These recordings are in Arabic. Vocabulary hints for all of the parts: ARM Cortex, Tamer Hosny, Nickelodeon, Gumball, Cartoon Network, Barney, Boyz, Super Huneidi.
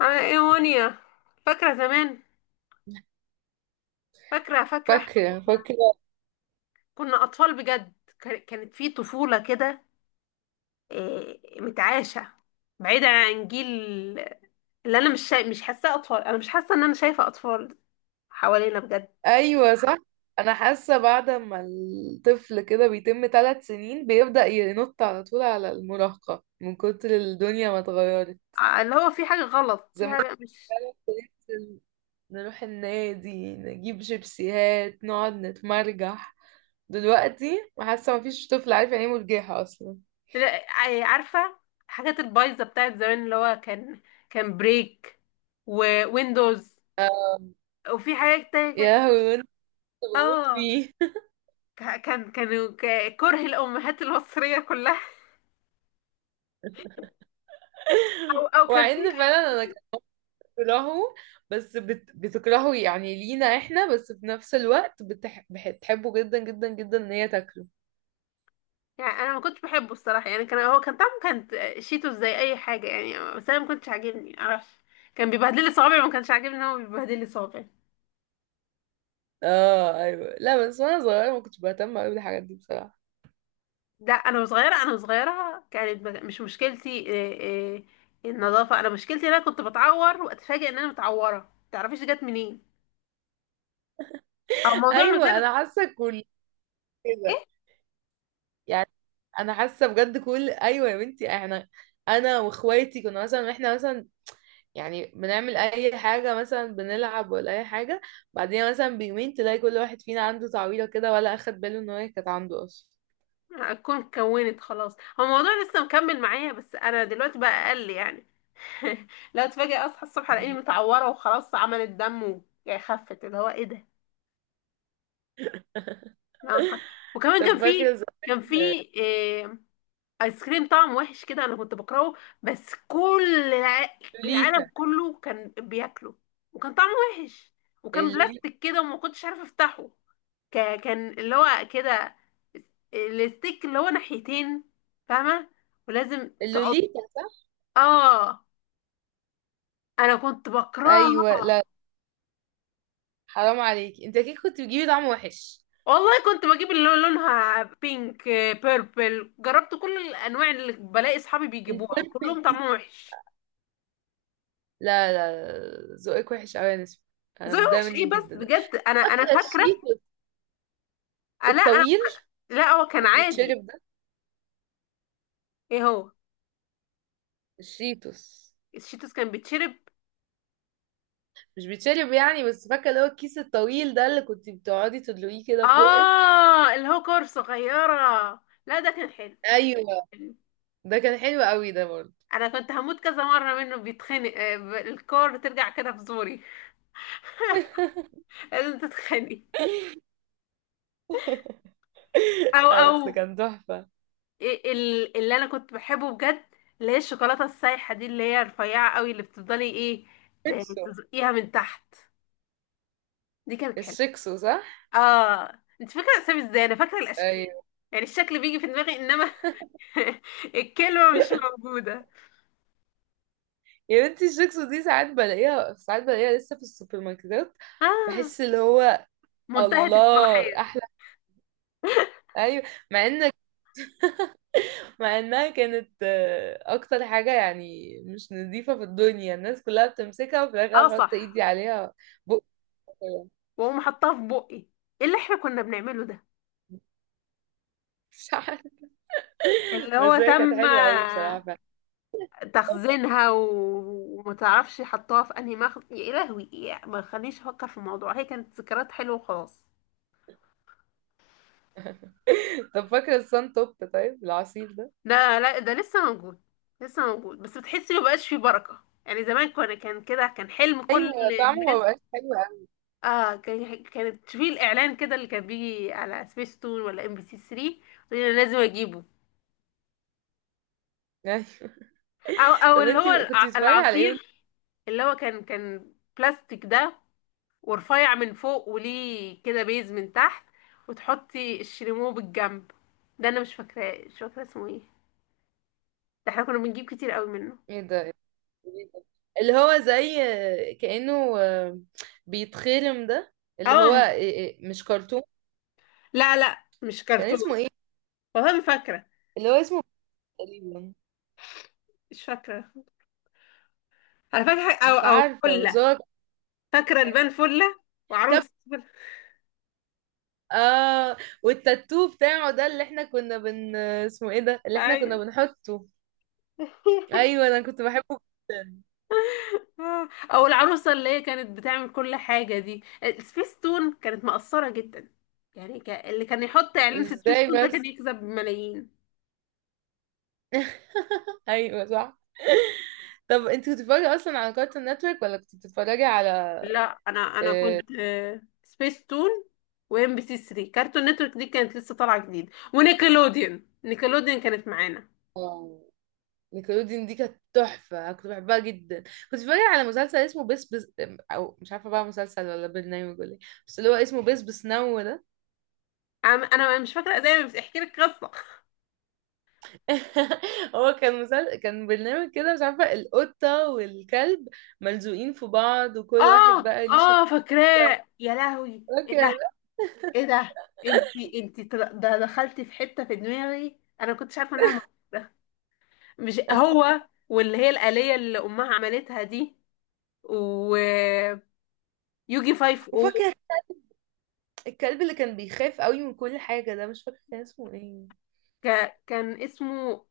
ايه وانيا، فاكرة زمان؟ فاكرة احنا فاكرة كنا فاكرة كنا أطفال بجد. كانت في طفولة كده، إيه، متعاشة، بعيدة عن جيل. اللي أنا مش شا... مش حاساه أطفال، أنا مش حاسة إن أنا شايفة أطفال حوالينا بجد. أيوة، صح. أنا حاسة بعد ما الطفل كده بيتم 3 سنين بيبدأ ينط على طول على المراهقة من كتر الدنيا ما اتغيرت. اللي هو في حاجة غلط، في زمان حاجة مش. كنا نروح النادي، نجيب شيبسيهات، نقعد نتمرجح. دلوقتي حاسة مفيش طفل عارف يعني ايه مرجحة أصلا. لا، عارفة، الحاجات البايظة بتاعت زمان اللي هو كان بريك، وويندوز، آه، وفي حاجات تانية كان-. يا لهوي كنت بموت اه، فيه. كره الامهات المصريه كلها. او او كان في وعند ايس فعلا. أنا كريم. بتكرهه، بس بتكرهه يعني لينا احنا، بس في نفس الوقت بتحبه جدا جدا جدا ان هي تاكله. يعني انا ما كنتش بحبه الصراحه، يعني كان، هو كان طعمه كانت شيتو زي اي حاجه يعني، بس انا ما كنتش عاجبني، معرفش. كان بيبهدل لي صوابعي، ما كانش عاجبني ان هو بيبهدل لي صوابعي. اه، ايوه، لا، بس وانا صغيره ما كنتش بهتم قوي بالحاجات دي بصراحه. لا، انا صغيره كانت، مش مشكلتي إيه، إيه، النظافه. انا مشكلتي ان انا كنت بتعور واتفاجئ ان انا متعوره، ما تعرفيش جت منين. او موضوع ما زال. ايوه، كده ايه، يعني انا حاسه بجد. كل ايوه يا بنتي، احنا انا واخواتي كنا مثلا، احنا مثلا يعني بنعمل اي حاجه، مثلا بنلعب ولا اي حاجه، بعدين مثلا بيومين تلاقي كل واحد فينا عنده تعويضه كده ولا اخد باله ان هي كانت عنده اصلا. اكون كونت خلاص، هو الموضوع لسه مكمل معايا، بس انا دلوقتي بقى اقل يعني. لا، اتفاجئ اصحى الصبح الاقيني متعوره وخلاص، عملت دم و- يعني خفت، اللي هو ايه ده. لا اصحى. وكمان كان طب في، فاكر كان في إيه، ايس كريم طعم وحش كده انا كنت بكرهه، بس كل لوليتا؟ العالم كله كان بياكله، وكان طعمه وحش، وكان اللوليتا. بلاستيك كده وما كنتش عارفه افتحه. كان اللي هو كده، الستيك اللي هو ناحيتين، فاهمه؟ ولازم تقعد. اللوليتا صح. اه، انا كنت بكرهها. ايوه لا، حرام عليك، انت كده كنت بتجيبي طعم وحش. والله كنت بجيب اللي هو لونها بينك، بيربل، جربت كل الانواع اللي بلاقي اصحابي بيجيبوها البيربل وكلهم دي؟ طعمهم وحش. لا لا. لا، ذوقك وحش قوي يا نسمة، انا زي متضايقه وحش ايه منك بس؟ جدا. بجد، انا فاكره. الشيتوس آه، لا آه، الطويل، لا هو كان كان عادي. بيتشرب ده؟ ايه هو؟ الشيتوس الشيتوس كان بيتشرب؟ مش بيتشرب يعني، بس فاكره اللي هو الكيس الطويل ده اللي كنت بتقعدي تدلقيه كده في بقك. اه، اللي هو كور صغيره، لا ده كان حلو. ايوه، ده كان حلو قوي ده برضه. انا كنت هموت كذا مره منه، بيتخنق، الكور بترجع كده في زوري. لازم تتخنق. او اه او. بس كان تحفه. إيه، اللي انا كنت بحبه بجد، اللي هي الشوكولاته السايحه دي، اللي هي رفيعه قوي، اللي بتفضلي ايه، الشكسو. تزقيها من تحت. دي كانت حلوه. الشكسو صح. اه، انت فاكره الاسامي ازاي؟ انا فاكره الاشكال، ايوه يعني الشكل بيجي في دماغي، انما الكلمه مش موجوده. يا بنتي، الشيبس دي ساعات بلاقيها، ساعات بلاقيها لسه في السوبر ماركتات. اه. بحس اللي هو منتهيه الله الصلاحيه. احلى. ايوه، مع ان مع انها كانت اكتر حاجه يعني مش نظيفه في الدنيا، الناس كلها بتمسكها وفي الاخر اه انا بحط صح. ايدي عليها، بق كده. واقوم حطاها في بقي. ايه اللي احنا كنا بنعمله ده؟ مش عارفة. اللي هو بس هي كانت تم حلوه قوي بصراحه فعلا. تخزينها و- وما تعرفش حطوها في انهي مخ. يا لهوي، يا ما خلينيش افكر في الموضوع، هي كانت ذكريات حلوه وخلاص. طب فاكره الصن توب؟ طيب العصير ده؟ لا لا، ده لسه موجود. لسه موجود، بس بتحسي ما بقاش فيه بركه، يعني زمان كان كده، كان حلم كل ايوه، طعمه ما الناس. بقاش حلو قوي. اه، كانت تشوفي الاعلان كده اللي كان بيجي على سبيس تون ولا ام بي سي 3، انا لازم اجيبه. ايوه. او او طب اللي هو انتي كنتي بتتفرجي على ايه وانت؟ العصير، اللي هو كان بلاستيك ده، ورفيع من فوق وليه كده بيز من تحت، وتحطي الشريمو بالجنب. ده انا مش فاكراه، مش فاكره اسمه ايه، ده احنا كنا بنجيب كتير قوي منه. ايه ده؟ اللي هو زي كأنه بيتخرم ده، اللي هو اه. إيه، إيه، مش كرتون. لا لا، مش كان كرتون. اسمه ايه؟ والله ما فاكره، اللي هو اسمه تقريبا، مش فاكره. انا فاكره مش او او عارفة، بس فله، هو فاكره البان فله، كاب. وعروس فلة. اه، والتاتو بتاعه ده، اللي احنا كنا بن اسمه ايه ده اللي احنا كنا ايوه. بنحطه. ايوه، انا كنت بحبه جدا. آه، او العروسه اللي هي كانت بتعمل كل حاجه دي. سبيس تون كانت مقصره جدا، يعني ك... اللي كان يحط اعلان في سبيس ازاي تون ده بس. كان يكسب ملايين. ايوه صح. طب انت كنت بتتفرجي اصلا على كارتون نتورك ولا كنت بتتفرجي على؟ لا، انا كنت سبيس تون وام بي سي 3. كارتون نتورك دي كانت لسه طالعه جديد، ونيكلوديون، نيكلوديون كانت معانا. آه، نيكلوديان دي كانت تحفة، أنا كنت بحبها جدا. كنت بتفرج على مسلسل اسمه بس بس، أو مش عارفة بقى مسلسل ولا برنامج ولا ايه، بس اللي هو اسمه بس بس نو ده. انا مش فاكره، زي بس احكي لك قصه. هو كان مسلسل، كان برنامج كده، مش عارفة. القطة والكلب ملزوقين في بعض وكل واحد اه بقى ليه اه، شخصية فاكراه. يا لهوي ايه ده؟ كده. ايه ده؟ انت طل- ده دخلتي في حته في دماغي انا ما كنتش عارفه انها موجوده. مش هو، واللي هي الآلية اللي امها عملتها دي، ويوجي 5. او وفاكرة الكلب اللي كان بيخاف قوي من كل حاجة ده، مش فاكرة كان اسمه ايه. ك... كان اسمه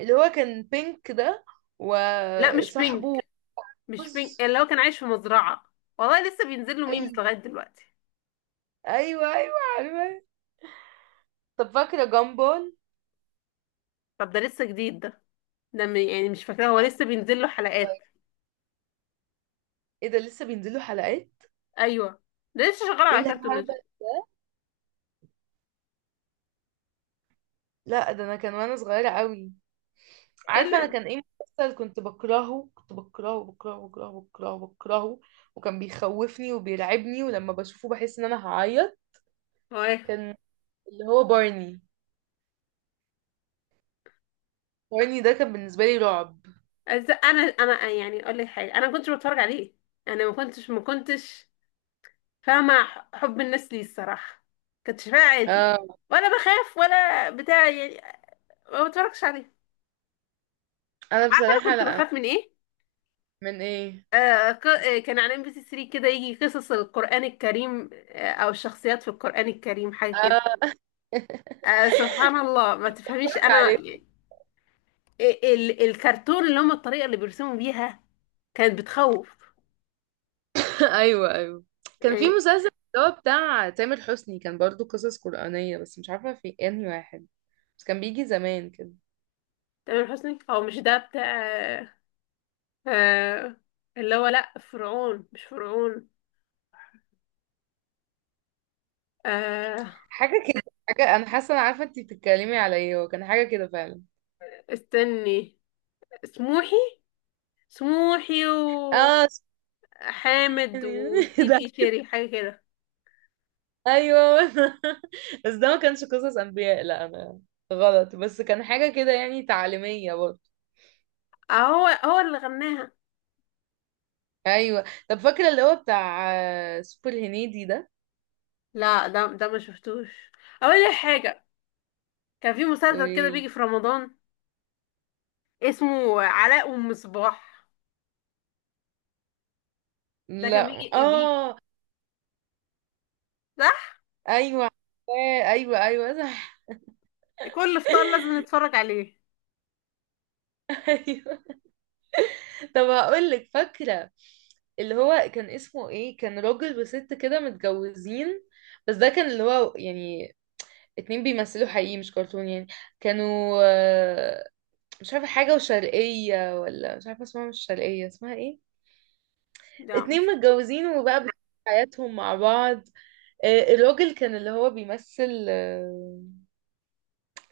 اللي هو كان بينك ده لا مش وصاحبه بينك، مش بينج، بوز. اللي هو كان عايش في مزرعة، والله لسه بينزل له ميمز ايوه، لغاية دلوقتي. ايوه، ايوه، عارفة. طب فاكرة جامبول؟ طب ده لسه جديد ده؟ ده م- يعني مش فاكراه، هو لسه بينزل له حلقات. ايه ده لسه بينزلوا حلقات؟ ايوه، ده لسه شغال ايه على كرتون الهبل! نتورك. لا ده انا كان وانا صغيرة قوي. ايه عارفة انا اللي كان ايه مسلسل كنت بكرهه؟ كنت بكرهه، بكرهه، بكرهه، بكرهه، بكرهه، وكان بيخوفني وبيرعبني، ولما بشوفه بحس ان انا هعيط. هو ايه؟ كان اللي هو بارني. بارني ده كان بالنسبة لي رعب. انا يعني اقول لك حاجة، انا ما كنتش بتفرج عليه، انا ما كنتش فاهمة حب الناس ليه الصراحة، كنت شايفاه عادي اه. ولا بخاف ولا بتاع يعني، ما بتفرجش عليه. انا عارفة انا بصراحة كنت لا. بخاف من ايه؟ من ايه؟ كان على ام بي سي 3 كده، يجي قصص القرآن الكريم، او الشخصيات في القرآن الكريم، حاجة كده. اه. آه، سبحان الله، ما تفهميش، اتفرج عليه. ال الكرتون اللي هم الطريقة اللي بيرسموا بيها كانت بتخوف ايوه ايوه. كان في يعني. مسلسل اللي هو بتاع تامر حسني، كان برضو قصص قرآنية، بس مش عارفة في انهي واحد، بس كان بيجي زمان كده. تامر حسني، او مش ده بتاع، آه، اللي هو لا فرعون، مش فرعون، آه، حاجة كده، حاجة. أنا حاسة أنا عارفة أنتي بتتكلمي على إيه، هو كان حاجة كده فعلا. استني، سموحي، سموحي، آه، وحامد، ثانية. وتيتي ده؟ شيري، حاجة كده. أيوه. بس ده ما كانش قصص أنبياء، لا أنا غلط، بس كان حاجة كده يعني تعليمية برضه. هو هو اللي غناها. أيوه. طب فاكرة اللي هو بتاع سوبر هنيدي ده؟ لا ده، ده ما شفتوش. اقول لك حاجه، كان في مسلسل كده بيجي قوليلي. في رمضان، اسمه علاء ام صباح. ده كان لا بيجي، آه. صح؟ أيوه عارفاه. أيوه أيوه صح. كل فطار لازم نتفرج عليه. أيوه. طب هقولك فاكرة اللي هو كان اسمه ايه، كان راجل وست كده متجوزين، بس ده كان اللي هو يعني اتنين بيمثلوا حقيقي مش كرتون يعني. كانوا مش عارفة حاجة وشرقية ولا مش عارفة اسمها، مش شرقية اسمها ايه. لا اتنين مش. متجوزين وبقى بيعيشوا حياتهم مع بعض. الراجل كان اللي هو بيمثل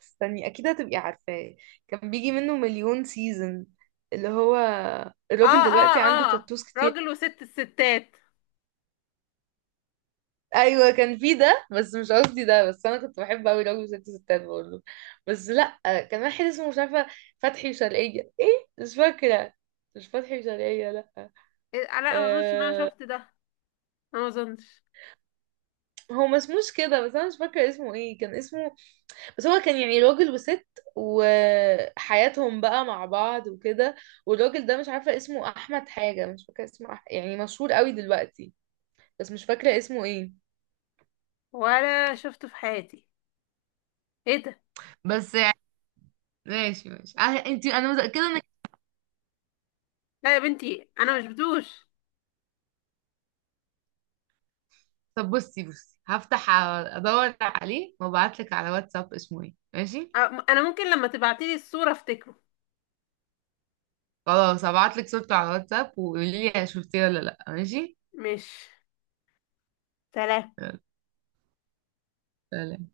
استني اكيد هتبقي عارفاه. كان بيجي منه مليون سيزون. اللي هو اه الراجل اه دلوقتي عنده اه، تاتوز كتير. راجل وست الستات. ايوه كان في ده، بس مش قصدي ده، بس انا كنت بحب قوي راجل وست ستات، بقول له، بس لا، كان واحد اسمه مش عارفه فتحي وشرقيه، ايه مش فاكره. مش فتحي وشرقيه، لا. إيه، علاء، ما اظنش ان انا أه، شفت ده، أنا ما اظنش، هو ما اسموش كده، بس انا مش فاكره اسمه ايه، كان اسمه، بس هو كان يعني راجل وست، وحياتهم بقى مع بعض وكده. والراجل ده مش عارفه اسمه احمد حاجه، مش فاكره اسمه يعني مشهور قوي دلوقتي، بس مش فاكره اسمه ايه. ولا شفته في حياتي. ايه ده؟ بس يعني ماشي ماشي، انت انا متاكده ان. لا يا بنتي، انا مش بدوش. طب بصي بصي، هفتح ادور عليه وابعتلك على واتساب اسمه ايه، ماشي. أ- انا ممكن لما تبعتيلي الصوره افتكره. خلاص هبعتلك صورته على واتساب وقولي لي شفتيه ولا لا، ماشي. مش. سلام. يلا، سلام.